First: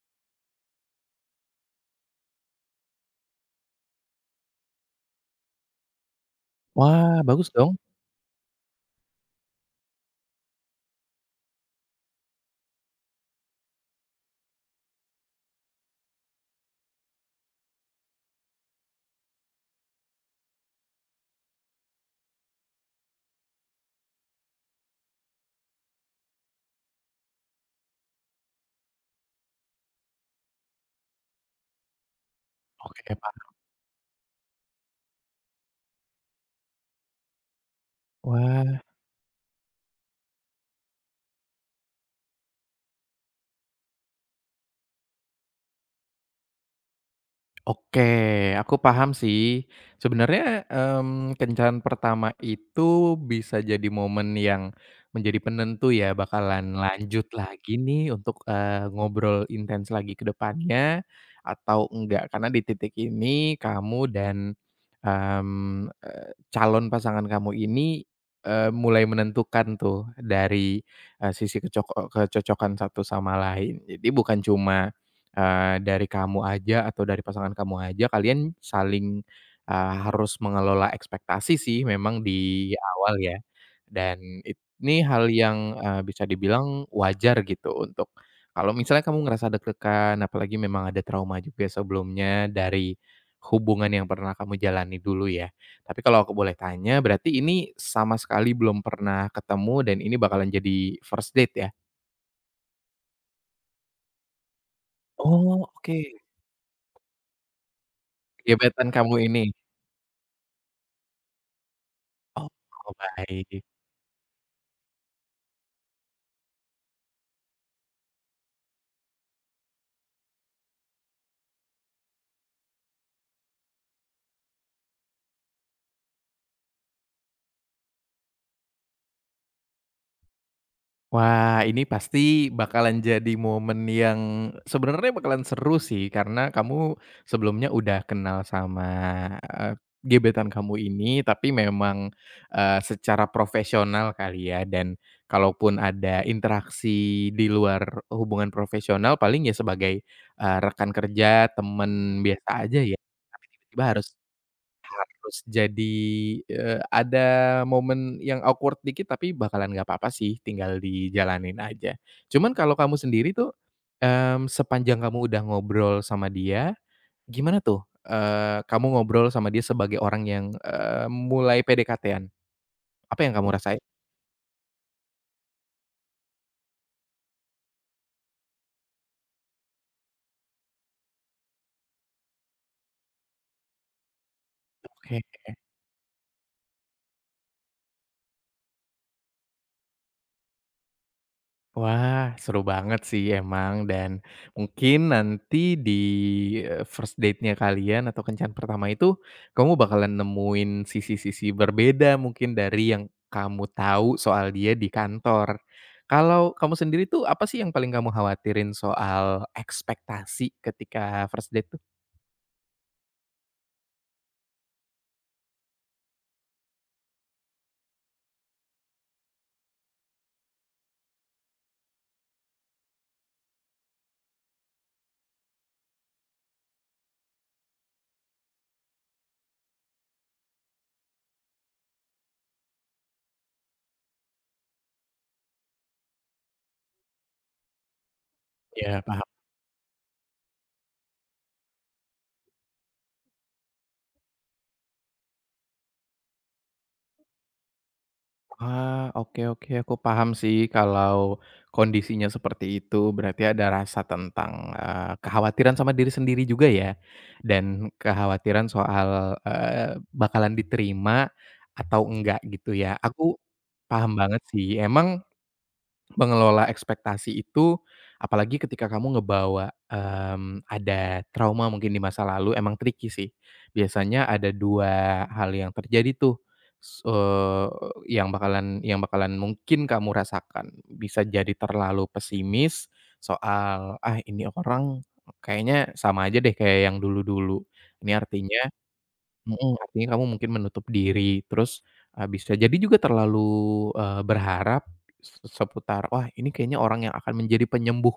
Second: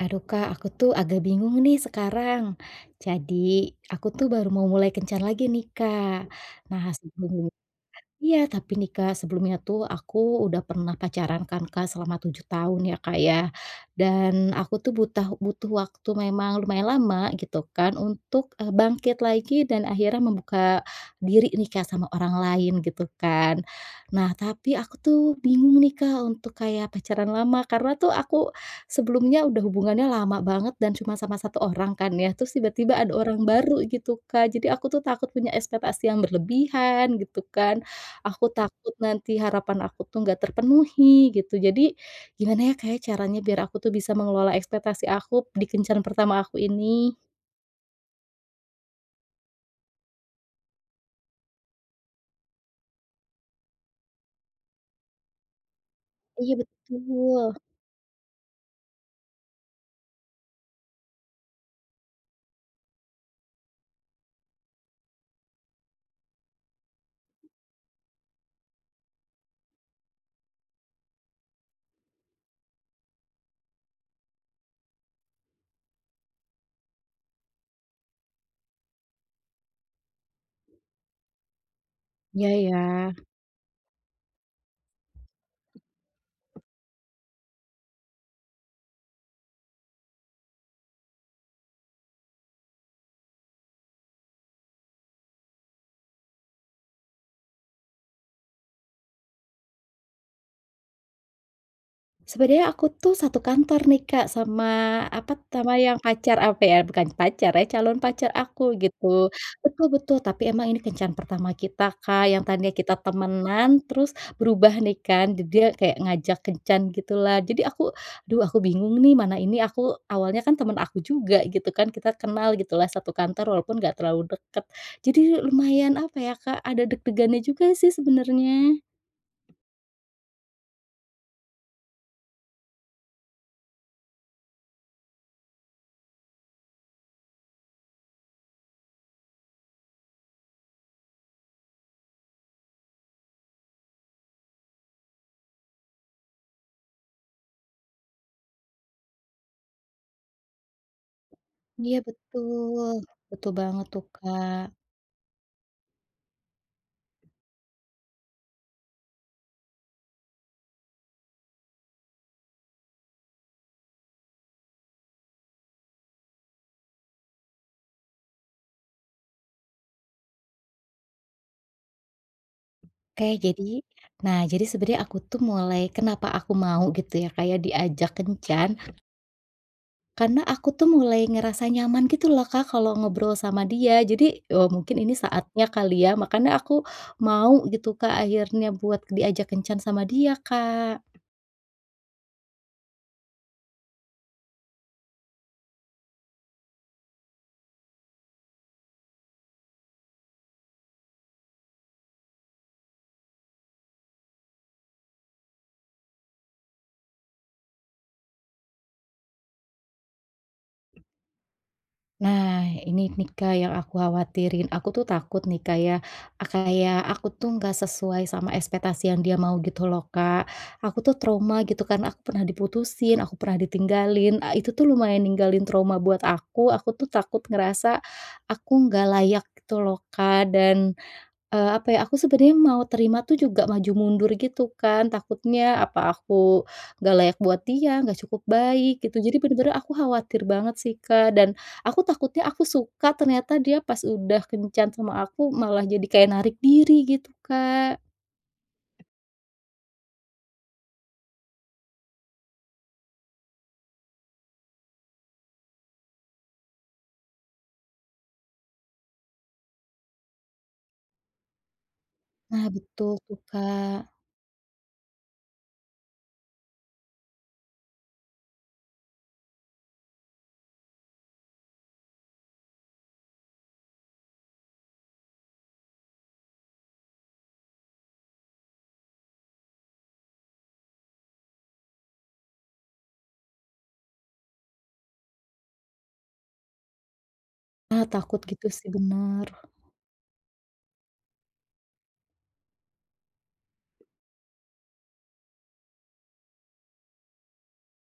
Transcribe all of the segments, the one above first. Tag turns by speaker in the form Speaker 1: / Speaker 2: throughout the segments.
Speaker 1: Aduh Kak, aku tuh agak bingung nih sekarang. Jadi, aku tuh baru mau mulai kencan lagi nih Kak. Nah
Speaker 2: Wah,
Speaker 1: sebelum
Speaker 2: bagus dong.
Speaker 1: Iya, tapi nih Kak, sebelumnya tuh aku udah pernah pacaran kan Kak selama 7 tahun ya Kak ya. Dan aku tuh butuh butuh waktu memang lumayan lama gitu kan untuk, bangkit lagi dan akhirnya membuka diri nih Kak sama orang lain gitu kan. Nah, tapi aku tuh bingung nih Kak untuk kayak pacaran lama karena tuh aku sebelumnya udah hubungannya lama banget dan cuma sama satu orang kan ya, terus tiba-tiba ada
Speaker 2: Oke,
Speaker 1: orang
Speaker 2: paham.
Speaker 1: baru gitu Kak. Jadi aku tuh takut punya ekspektasi yang berlebihan gitu kan. Aku
Speaker 2: Wah,
Speaker 1: takut nanti harapan aku tuh nggak terpenuhi gitu. Jadi gimana ya kayak caranya biar aku tuh bisa mengelola ekspektasi aku di kencan pertama aku ini?
Speaker 2: oke, aku paham sih. Sebenarnya, kencan pertama itu bisa jadi momen yang menjadi penentu ya,
Speaker 1: Iya
Speaker 2: bakalan lanjut
Speaker 1: betul.
Speaker 2: lagi nih untuk, ngobrol intens lagi ke depannya atau enggak. Karena di titik ini kamu dan, calon pasangan kamu ini, mulai menentukan tuh dari, sisi kecocokan satu sama lain. Jadi bukan cuma dari kamu aja atau dari pasangan kamu aja, kalian saling, harus mengelola ekspektasi sih memang
Speaker 1: Iya
Speaker 2: di
Speaker 1: ya.
Speaker 2: awal ya. Dan ini hal yang, bisa dibilang wajar gitu untuk, kalau misalnya kamu ngerasa deg-degan, apalagi memang ada trauma juga sebelumnya dari hubungan yang pernah kamu jalani dulu ya. Tapi kalau aku boleh tanya, berarti ini sama sekali belum pernah ketemu dan ini bakalan jadi first date ya?
Speaker 1: Sebenarnya aku tuh satu kantor nih, Kak, sama apa,
Speaker 2: Oh,
Speaker 1: sama yang
Speaker 2: oke,
Speaker 1: pacar apa ya, bukan pacar ya, calon pacar aku
Speaker 2: gebetan kamu
Speaker 1: gitu.
Speaker 2: ini?
Speaker 1: Betul betul, tapi emang ini kencan pertama kita, Kak, yang
Speaker 2: Oh,
Speaker 1: tadinya kita
Speaker 2: baik.
Speaker 1: temenan terus berubah nih kan, jadi dia kayak ngajak kencan gitulah. Aduh aku bingung nih mana ini aku awalnya kan teman aku juga gitu kan, kita kenal gitulah satu kantor walaupun nggak terlalu deket. Jadi lumayan apa ya, Kak, ada deg-degannya juga sih sebenarnya.
Speaker 2: Wah, ini pasti bakalan jadi momen yang sebenarnya bakalan seru sih, karena kamu sebelumnya udah kenal sama, eee, gebetan kamu ini, tapi memang, secara profesional kali ya. Dan kalaupun ada interaksi di luar hubungan profesional, paling ya sebagai, rekan kerja,
Speaker 1: Iya
Speaker 2: temen biasa aja
Speaker 1: betul,
Speaker 2: ya, tapi
Speaker 1: betul
Speaker 2: tiba-tiba
Speaker 1: banget tuh,
Speaker 2: harus
Speaker 1: Kak.
Speaker 2: Harus jadi, ada momen yang awkward dikit, tapi bakalan nggak apa-apa sih, tinggal dijalanin aja. Cuman kalau kamu sendiri tuh, sepanjang kamu udah ngobrol sama dia, gimana tuh, kamu ngobrol sama dia sebagai orang yang, mulai PDKT-an? Apa
Speaker 1: Oke,
Speaker 2: yang kamu
Speaker 1: jadi
Speaker 2: rasain?
Speaker 1: nah, jadi sebenarnya aku tuh mulai kenapa aku mau gitu ya, kayak diajak kencan, karena aku tuh mulai ngerasa nyaman gitu loh, Kak, kalau ngobrol sama dia. Jadi, mungkin ini
Speaker 2: Oke.
Speaker 1: saatnya kali ya, makanya aku mau gitu, Kak, akhirnya buat diajak kencan sama dia, Kak.
Speaker 2: Wah, seru banget sih emang. Dan mungkin nanti di, first date-nya kalian atau kencan pertama itu, kamu bakalan nemuin sisi-sisi berbeda mungkin dari yang kamu tahu soal dia di kantor. Kalau kamu sendiri tuh, apa sih yang paling kamu khawatirin soal ekspektasi ketika first date tuh?
Speaker 1: Nah, ini nih Kak yang aku khawatirin. Aku tuh takut nih Kak ya, kayak aku tuh nggak sesuai sama ekspektasi yang dia mau gitu loh Kak. Aku tuh trauma gitu karena aku pernah diputusin, aku pernah ditinggalin, itu tuh lumayan ninggalin trauma buat aku tuh takut ngerasa aku nggak layak gitu loh Kak, dan apa ya, aku sebenarnya mau terima tuh juga maju mundur gitu kan, takutnya aku nggak layak buat dia, nggak cukup
Speaker 2: Iya.
Speaker 1: baik gitu. Jadi bener-bener aku khawatir banget sih, Kak, dan aku takutnya aku suka ternyata dia pas udah kencan sama aku malah jadi kayak narik diri gitu, Kak.
Speaker 2: Ah, oke, oke, aku paham sih kalau kondisinya seperti itu. Berarti ada rasa tentang, kekhawatiran sama diri sendiri juga ya, dan kekhawatiran soal, bakalan diterima atau enggak
Speaker 1: Nah
Speaker 2: gitu ya.
Speaker 1: betul
Speaker 2: Aku
Speaker 1: tuh, Kak.
Speaker 2: paham banget sih, emang mengelola ekspektasi itu, apalagi ketika kamu ngebawa, ada trauma mungkin di masa lalu, emang tricky sih. Biasanya ada 2 hal yang terjadi tuh, s eee, yang bakalan mungkin kamu rasakan. Bisa jadi terlalu pesimis soal, "Ah, ini orang kayaknya sama aja deh kayak yang dulu-dulu."
Speaker 1: Ah,
Speaker 2: Ini
Speaker 1: takut
Speaker 2: artinya
Speaker 1: gitu sih, bener.
Speaker 2: Mhm, Artinya kamu mungkin menutup diri. Terus, bisa jadi juga terlalu, berharap seputar, "Wah, ini kayaknya orang yang akan menjadi penyembuh,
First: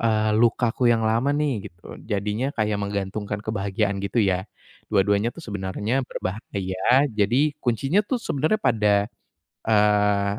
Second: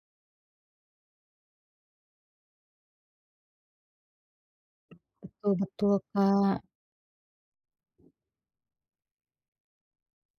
Speaker 2: lukaku yang lama nih," gitu. Jadinya kayak menggantungkan kebahagiaan gitu ya. Dua-duanya tuh
Speaker 1: Betul betul,
Speaker 2: sebenarnya
Speaker 1: Kak.
Speaker 2: berbahaya, jadi kuncinya tuh sebenarnya pada, eee,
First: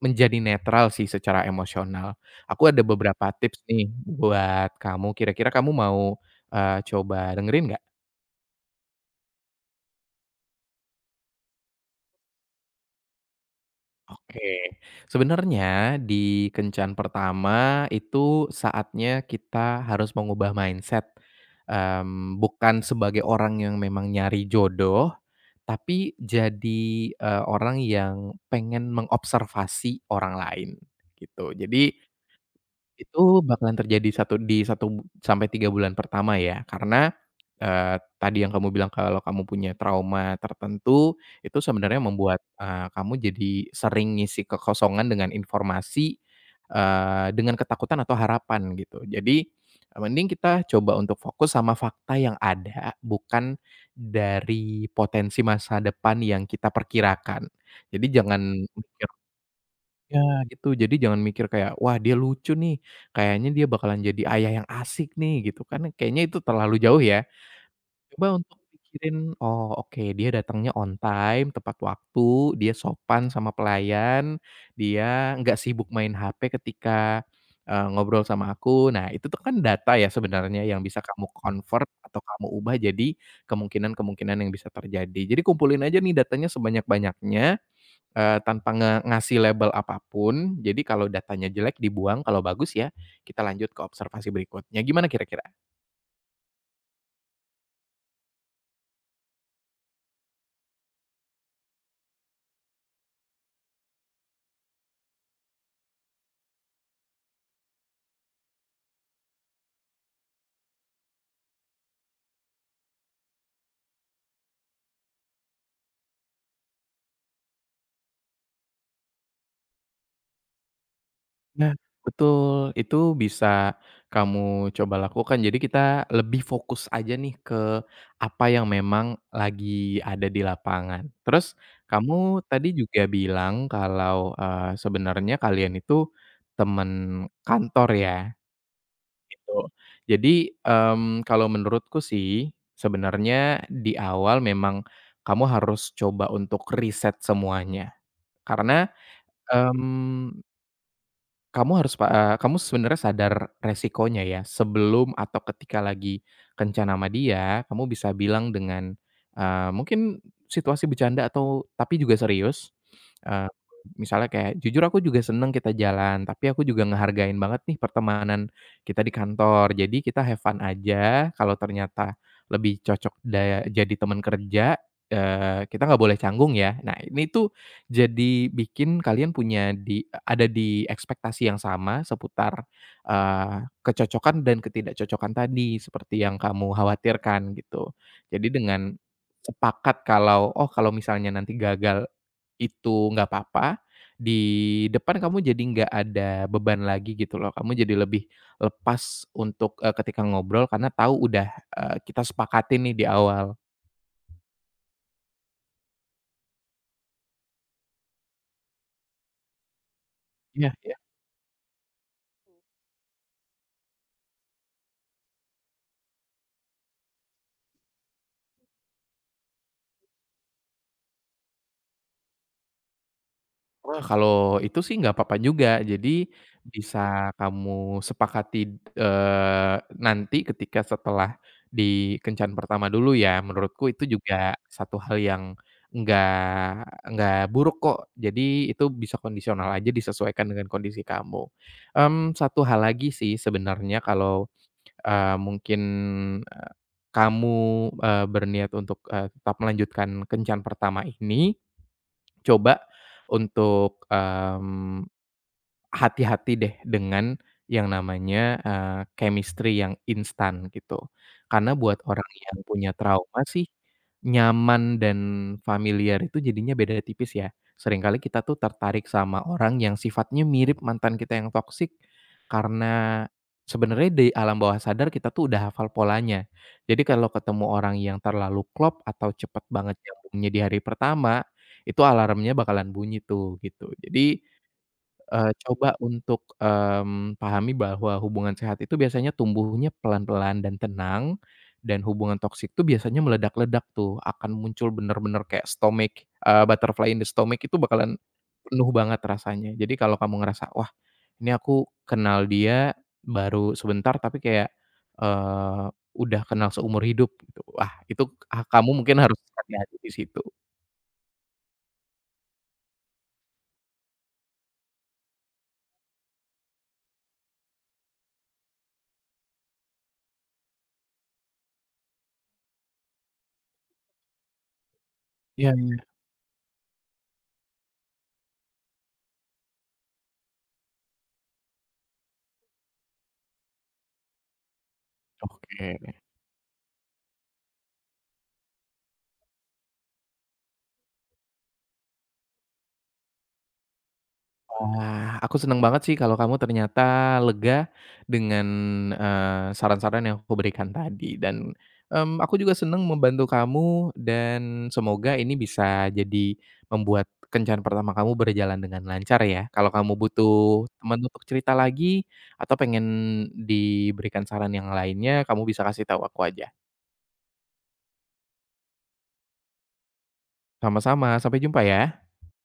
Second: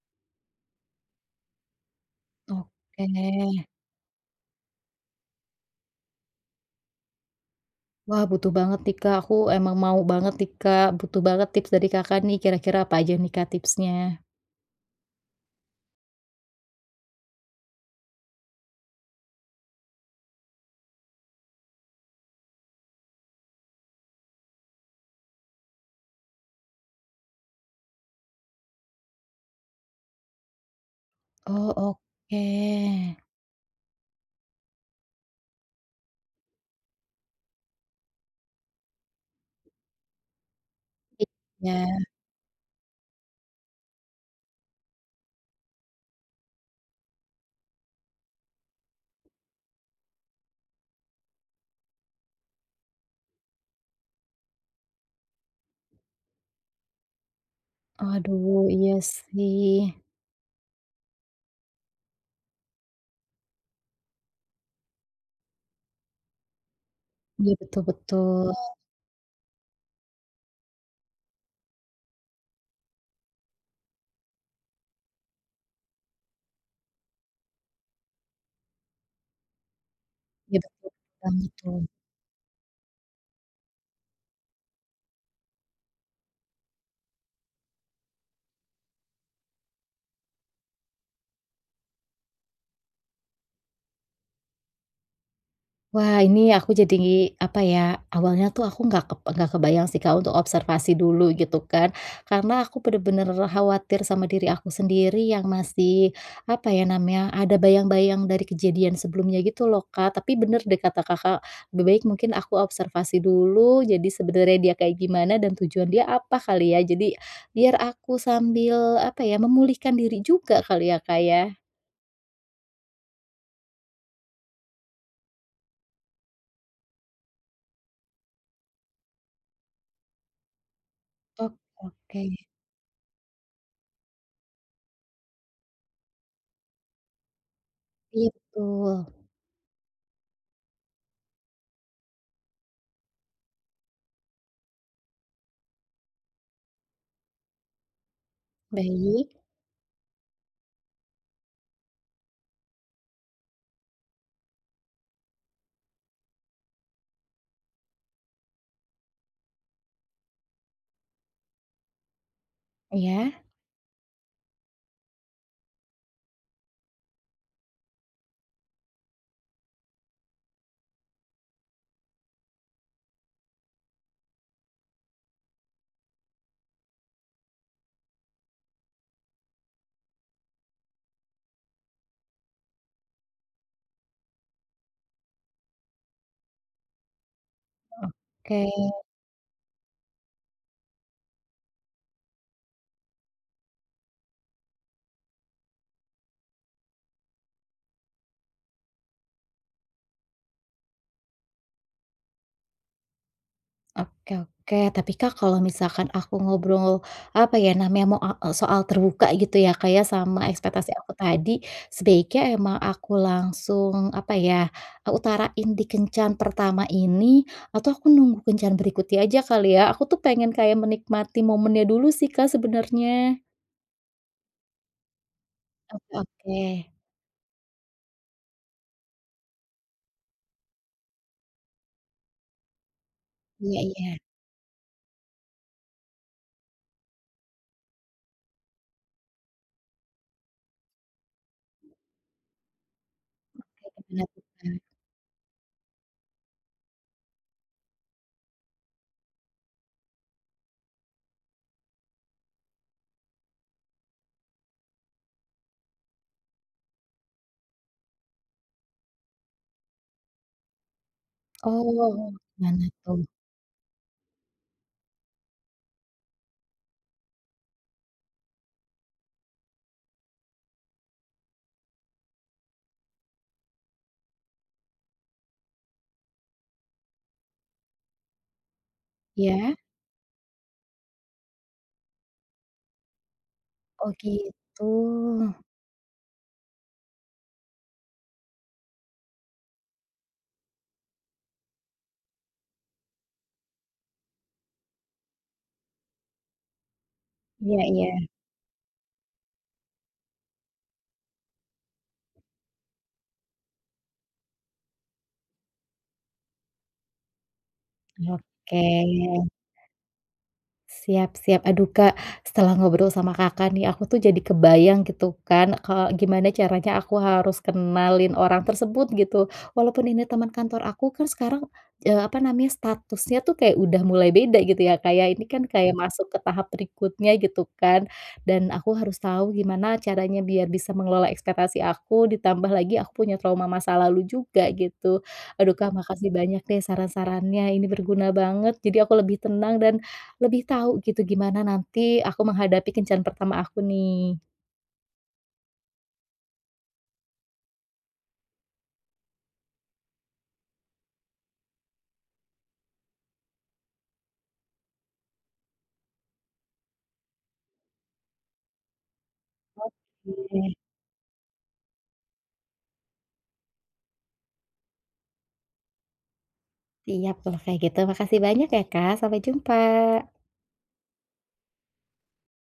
Speaker 2: menjadi netral sih secara emosional. Aku ada
Speaker 1: Oke.
Speaker 2: beberapa tips nih buat kamu, kira-kira kamu mau, coba dengerin nggak?
Speaker 1: Wah, butuh banget nih, Kak, aku emang mau banget nih, Kak, butuh banget tips dari Kakak nih, kira-kira apa aja nih, Kak, tipsnya?
Speaker 2: Oke, sebenarnya di kencan pertama itu saatnya kita harus mengubah mindset, bukan sebagai orang yang memang nyari jodoh, tapi jadi, orang yang pengen mengobservasi orang lain, gitu.
Speaker 1: Oh,
Speaker 2: Jadi
Speaker 1: oke.
Speaker 2: itu bakalan terjadi di 1 sampai 3 bulan pertama ya, karena, tadi yang kamu bilang kalau kamu punya trauma tertentu, itu sebenarnya
Speaker 1: Iya.
Speaker 2: membuat, kamu jadi sering ngisi kekosongan dengan informasi, dengan ketakutan atau harapan gitu. Jadi, mending kita coba untuk fokus sama fakta yang ada, bukan dari potensi masa depan yang kita perkirakan. Jadi jangan
Speaker 1: Aduh, iya
Speaker 2: mikir
Speaker 1: sih.
Speaker 2: Ya, gitu, jadi jangan mikir kayak, "Wah, dia lucu nih, kayaknya dia bakalan jadi ayah yang asik nih," gitu kan, kayaknya itu terlalu jauh ya.
Speaker 1: Iya, betul
Speaker 2: Coba
Speaker 1: betul.
Speaker 2: untuk
Speaker 1: Heeh.
Speaker 2: pikirin, "Oh, oke, dia datangnya on time, tepat waktu, dia sopan sama pelayan, dia nggak sibuk main HP ketika, ngobrol sama aku." Nah, itu tuh kan data ya
Speaker 1: Iya,
Speaker 2: sebenarnya, yang
Speaker 1: betul
Speaker 2: bisa kamu
Speaker 1: banget tuh.
Speaker 2: convert atau kamu ubah jadi kemungkinan-kemungkinan yang bisa terjadi. Jadi kumpulin aja nih datanya sebanyak-banyaknya, tanpa ngasih label apapun. Jadi kalau datanya jelek dibuang, kalau bagus ya kita lanjut ke observasi berikutnya, gimana kira-kira?
Speaker 1: Wah, ini aku jadi, apa ya, awalnya tuh aku nggak kebayang sih, Kak, untuk observasi dulu gitu kan. Karena aku bener-bener khawatir sama diri aku sendiri yang masih, apa ya namanya, ada bayang-bayang dari kejadian sebelumnya gitu loh, Kak. Tapi bener deh kata Kakak, lebih baik mungkin aku observasi dulu, jadi sebenarnya dia kayak gimana dan tujuan dia apa kali ya. Jadi biar aku sambil, apa ya, memulihkan diri juga kali ya, Kak, ya.
Speaker 2: Nah. Betul, itu bisa kamu coba lakukan. Jadi kita lebih fokus aja nih ke apa yang memang lagi ada di lapangan. Terus
Speaker 1: Oke oke.
Speaker 2: kamu tadi juga bilang kalau, sebenarnya kalian itu teman kantor ya?
Speaker 1: Iya betul.
Speaker 2: Gitu. Jadi, kalau menurutku sih, sebenarnya di awal memang kamu harus coba untuk riset semuanya. Karena,
Speaker 1: Baik,
Speaker 2: mmm, kamu harus pa eee, kamu sebenarnya sadar resikonya ya. Sebelum atau ketika lagi kencan sama dia, kamu bisa bilang dengan, mungkin situasi bercanda atau tapi juga serius,
Speaker 1: ya.
Speaker 2: eee, misalnya kayak, "Jujur aku juga seneng kita jalan, tapi aku juga ngehargain banget nih pertemanan kita di kantor. Jadi kita have fun aja, kalau ternyata lebih cocok jadi teman kerja, kita nggak boleh canggung ya." Nah, ini tuh jadi bikin kalian punya di ada di ekspektasi yang sama seputar, kecocokan dan ketidakcocokan tadi seperti yang kamu khawatirkan gitu. Jadi
Speaker 1: Oke
Speaker 2: dengan sepakat kalau, oh, kalau misalnya nanti gagal itu nggak apa-apa, di depan kamu jadi nggak ada beban lagi gitu loh. Kamu jadi lebih lepas untuk, ketika ngobrol, karena tahu udah, kita sepakatin nih di awal.
Speaker 1: oke oke. Tapi Kak, kalau misalkan aku ngobrol, apa ya namanya, mau soal terbuka gitu ya kayak sama
Speaker 2: Iya.
Speaker 1: ekspektasi aku tadi, sebaiknya emang aku langsung, apa ya, utarain di kencan pertama ini, atau aku nunggu kencan berikutnya aja kali ya? Aku tuh pengen kayak menikmati momennya dulu sih Kak sebenarnya.
Speaker 2: Wah, kalau itu sih nggak apa-apa juga.
Speaker 1: Oke
Speaker 2: Jadi
Speaker 1: oke.
Speaker 2: bisa kamu sepakati, eee, nanti ketika setelah di kencan pertama dulu ya,
Speaker 1: Iya
Speaker 2: menurutku itu
Speaker 1: iya,
Speaker 2: juga satu hal yang nggak nggak buruk kok. Jadi itu bisa kondisional aja, disesuaikan dengan kondisi kamu. Satu hal lagi sih sebenarnya,
Speaker 1: gimana tuh
Speaker 2: kalau,
Speaker 1: Kak?
Speaker 2: mungkin, eee, kamu, berniat untuk, tetap melanjutkan kencan pertama ini, coba untuk, hati-hati deh dengan yang namanya, chemistry yang instan gitu. Karena buat orang
Speaker 1: Oh,
Speaker 2: yang
Speaker 1: gimana
Speaker 2: punya
Speaker 1: tuh?
Speaker 2: trauma sih, nyaman dan familiar itu jadinya beda tipis ya. Seringkali kita tuh tertarik sama orang yang sifatnya mirip mantan kita yang toksik, karena sebenarnya di alam bawah sadar kita tuh udah hafal polanya. Jadi kalau ketemu orang yang terlalu klop atau cepet
Speaker 1: Ya.
Speaker 2: banget nyambungnya di hari pertama, itu alarmnya bakalan bunyi tuh gitu.
Speaker 1: Oh
Speaker 2: Jadi
Speaker 1: gitu.
Speaker 2: Coba untuk, pahami bahwa hubungan sehat itu biasanya tumbuhnya pelan-pelan dan tenang, dan hubungan toksik tuh biasanya meledak-ledak tuh, akan muncul bener-bener kayak butterfly in the stomach itu
Speaker 1: Iya iya.
Speaker 2: bakalan penuh banget rasanya. Jadi kalau kamu ngerasa, "Wah, ini aku kenal dia baru sebentar tapi kayak, eee, udah kenal seumur hidup," gitu. Wah, itu,
Speaker 1: Oke,
Speaker 2: kamu mungkin harus hati-hati di situ.
Speaker 1: Siap siap. Aduh, Kak, setelah ngobrol sama Kakak nih, aku tuh jadi kebayang gitu kan, kalau gimana caranya aku harus kenalin orang tersebut gitu. Walaupun ini teman kantor aku kan sekarang, apa namanya, statusnya tuh kayak udah mulai beda gitu ya, kayak ini kan
Speaker 2: Iya.
Speaker 1: kayak masuk ke tahap berikutnya gitu kan, dan aku harus tahu gimana caranya biar bisa mengelola ekspektasi aku, ditambah lagi aku punya trauma masa lalu juga gitu. Aduh, Kak,
Speaker 2: Oke.
Speaker 1: makasih banyak deh saran-sarannya, ini berguna banget. Jadi aku lebih tenang dan lebih tahu gitu gimana nanti aku menghadapi kencan pertama aku nih.
Speaker 2: Wah, aku seneng banget sih kalau kamu ternyata lega dengan, saran-saran yang aku berikan tadi. Dan, aku juga seneng membantu kamu, dan semoga ini bisa jadi membuat kencan pertama kamu berjalan dengan lancar ya. Kalau kamu
Speaker 1: Oke,
Speaker 2: butuh teman untuk cerita lagi atau pengen diberikan saran yang lainnya, kamu bisa kasih tahu aku aja.
Speaker 1: siap kalau kayak gitu. Makasih banyak ya, Kak. Sampai jumpa.
Speaker 2: Sama-sama, sampai jumpa ya.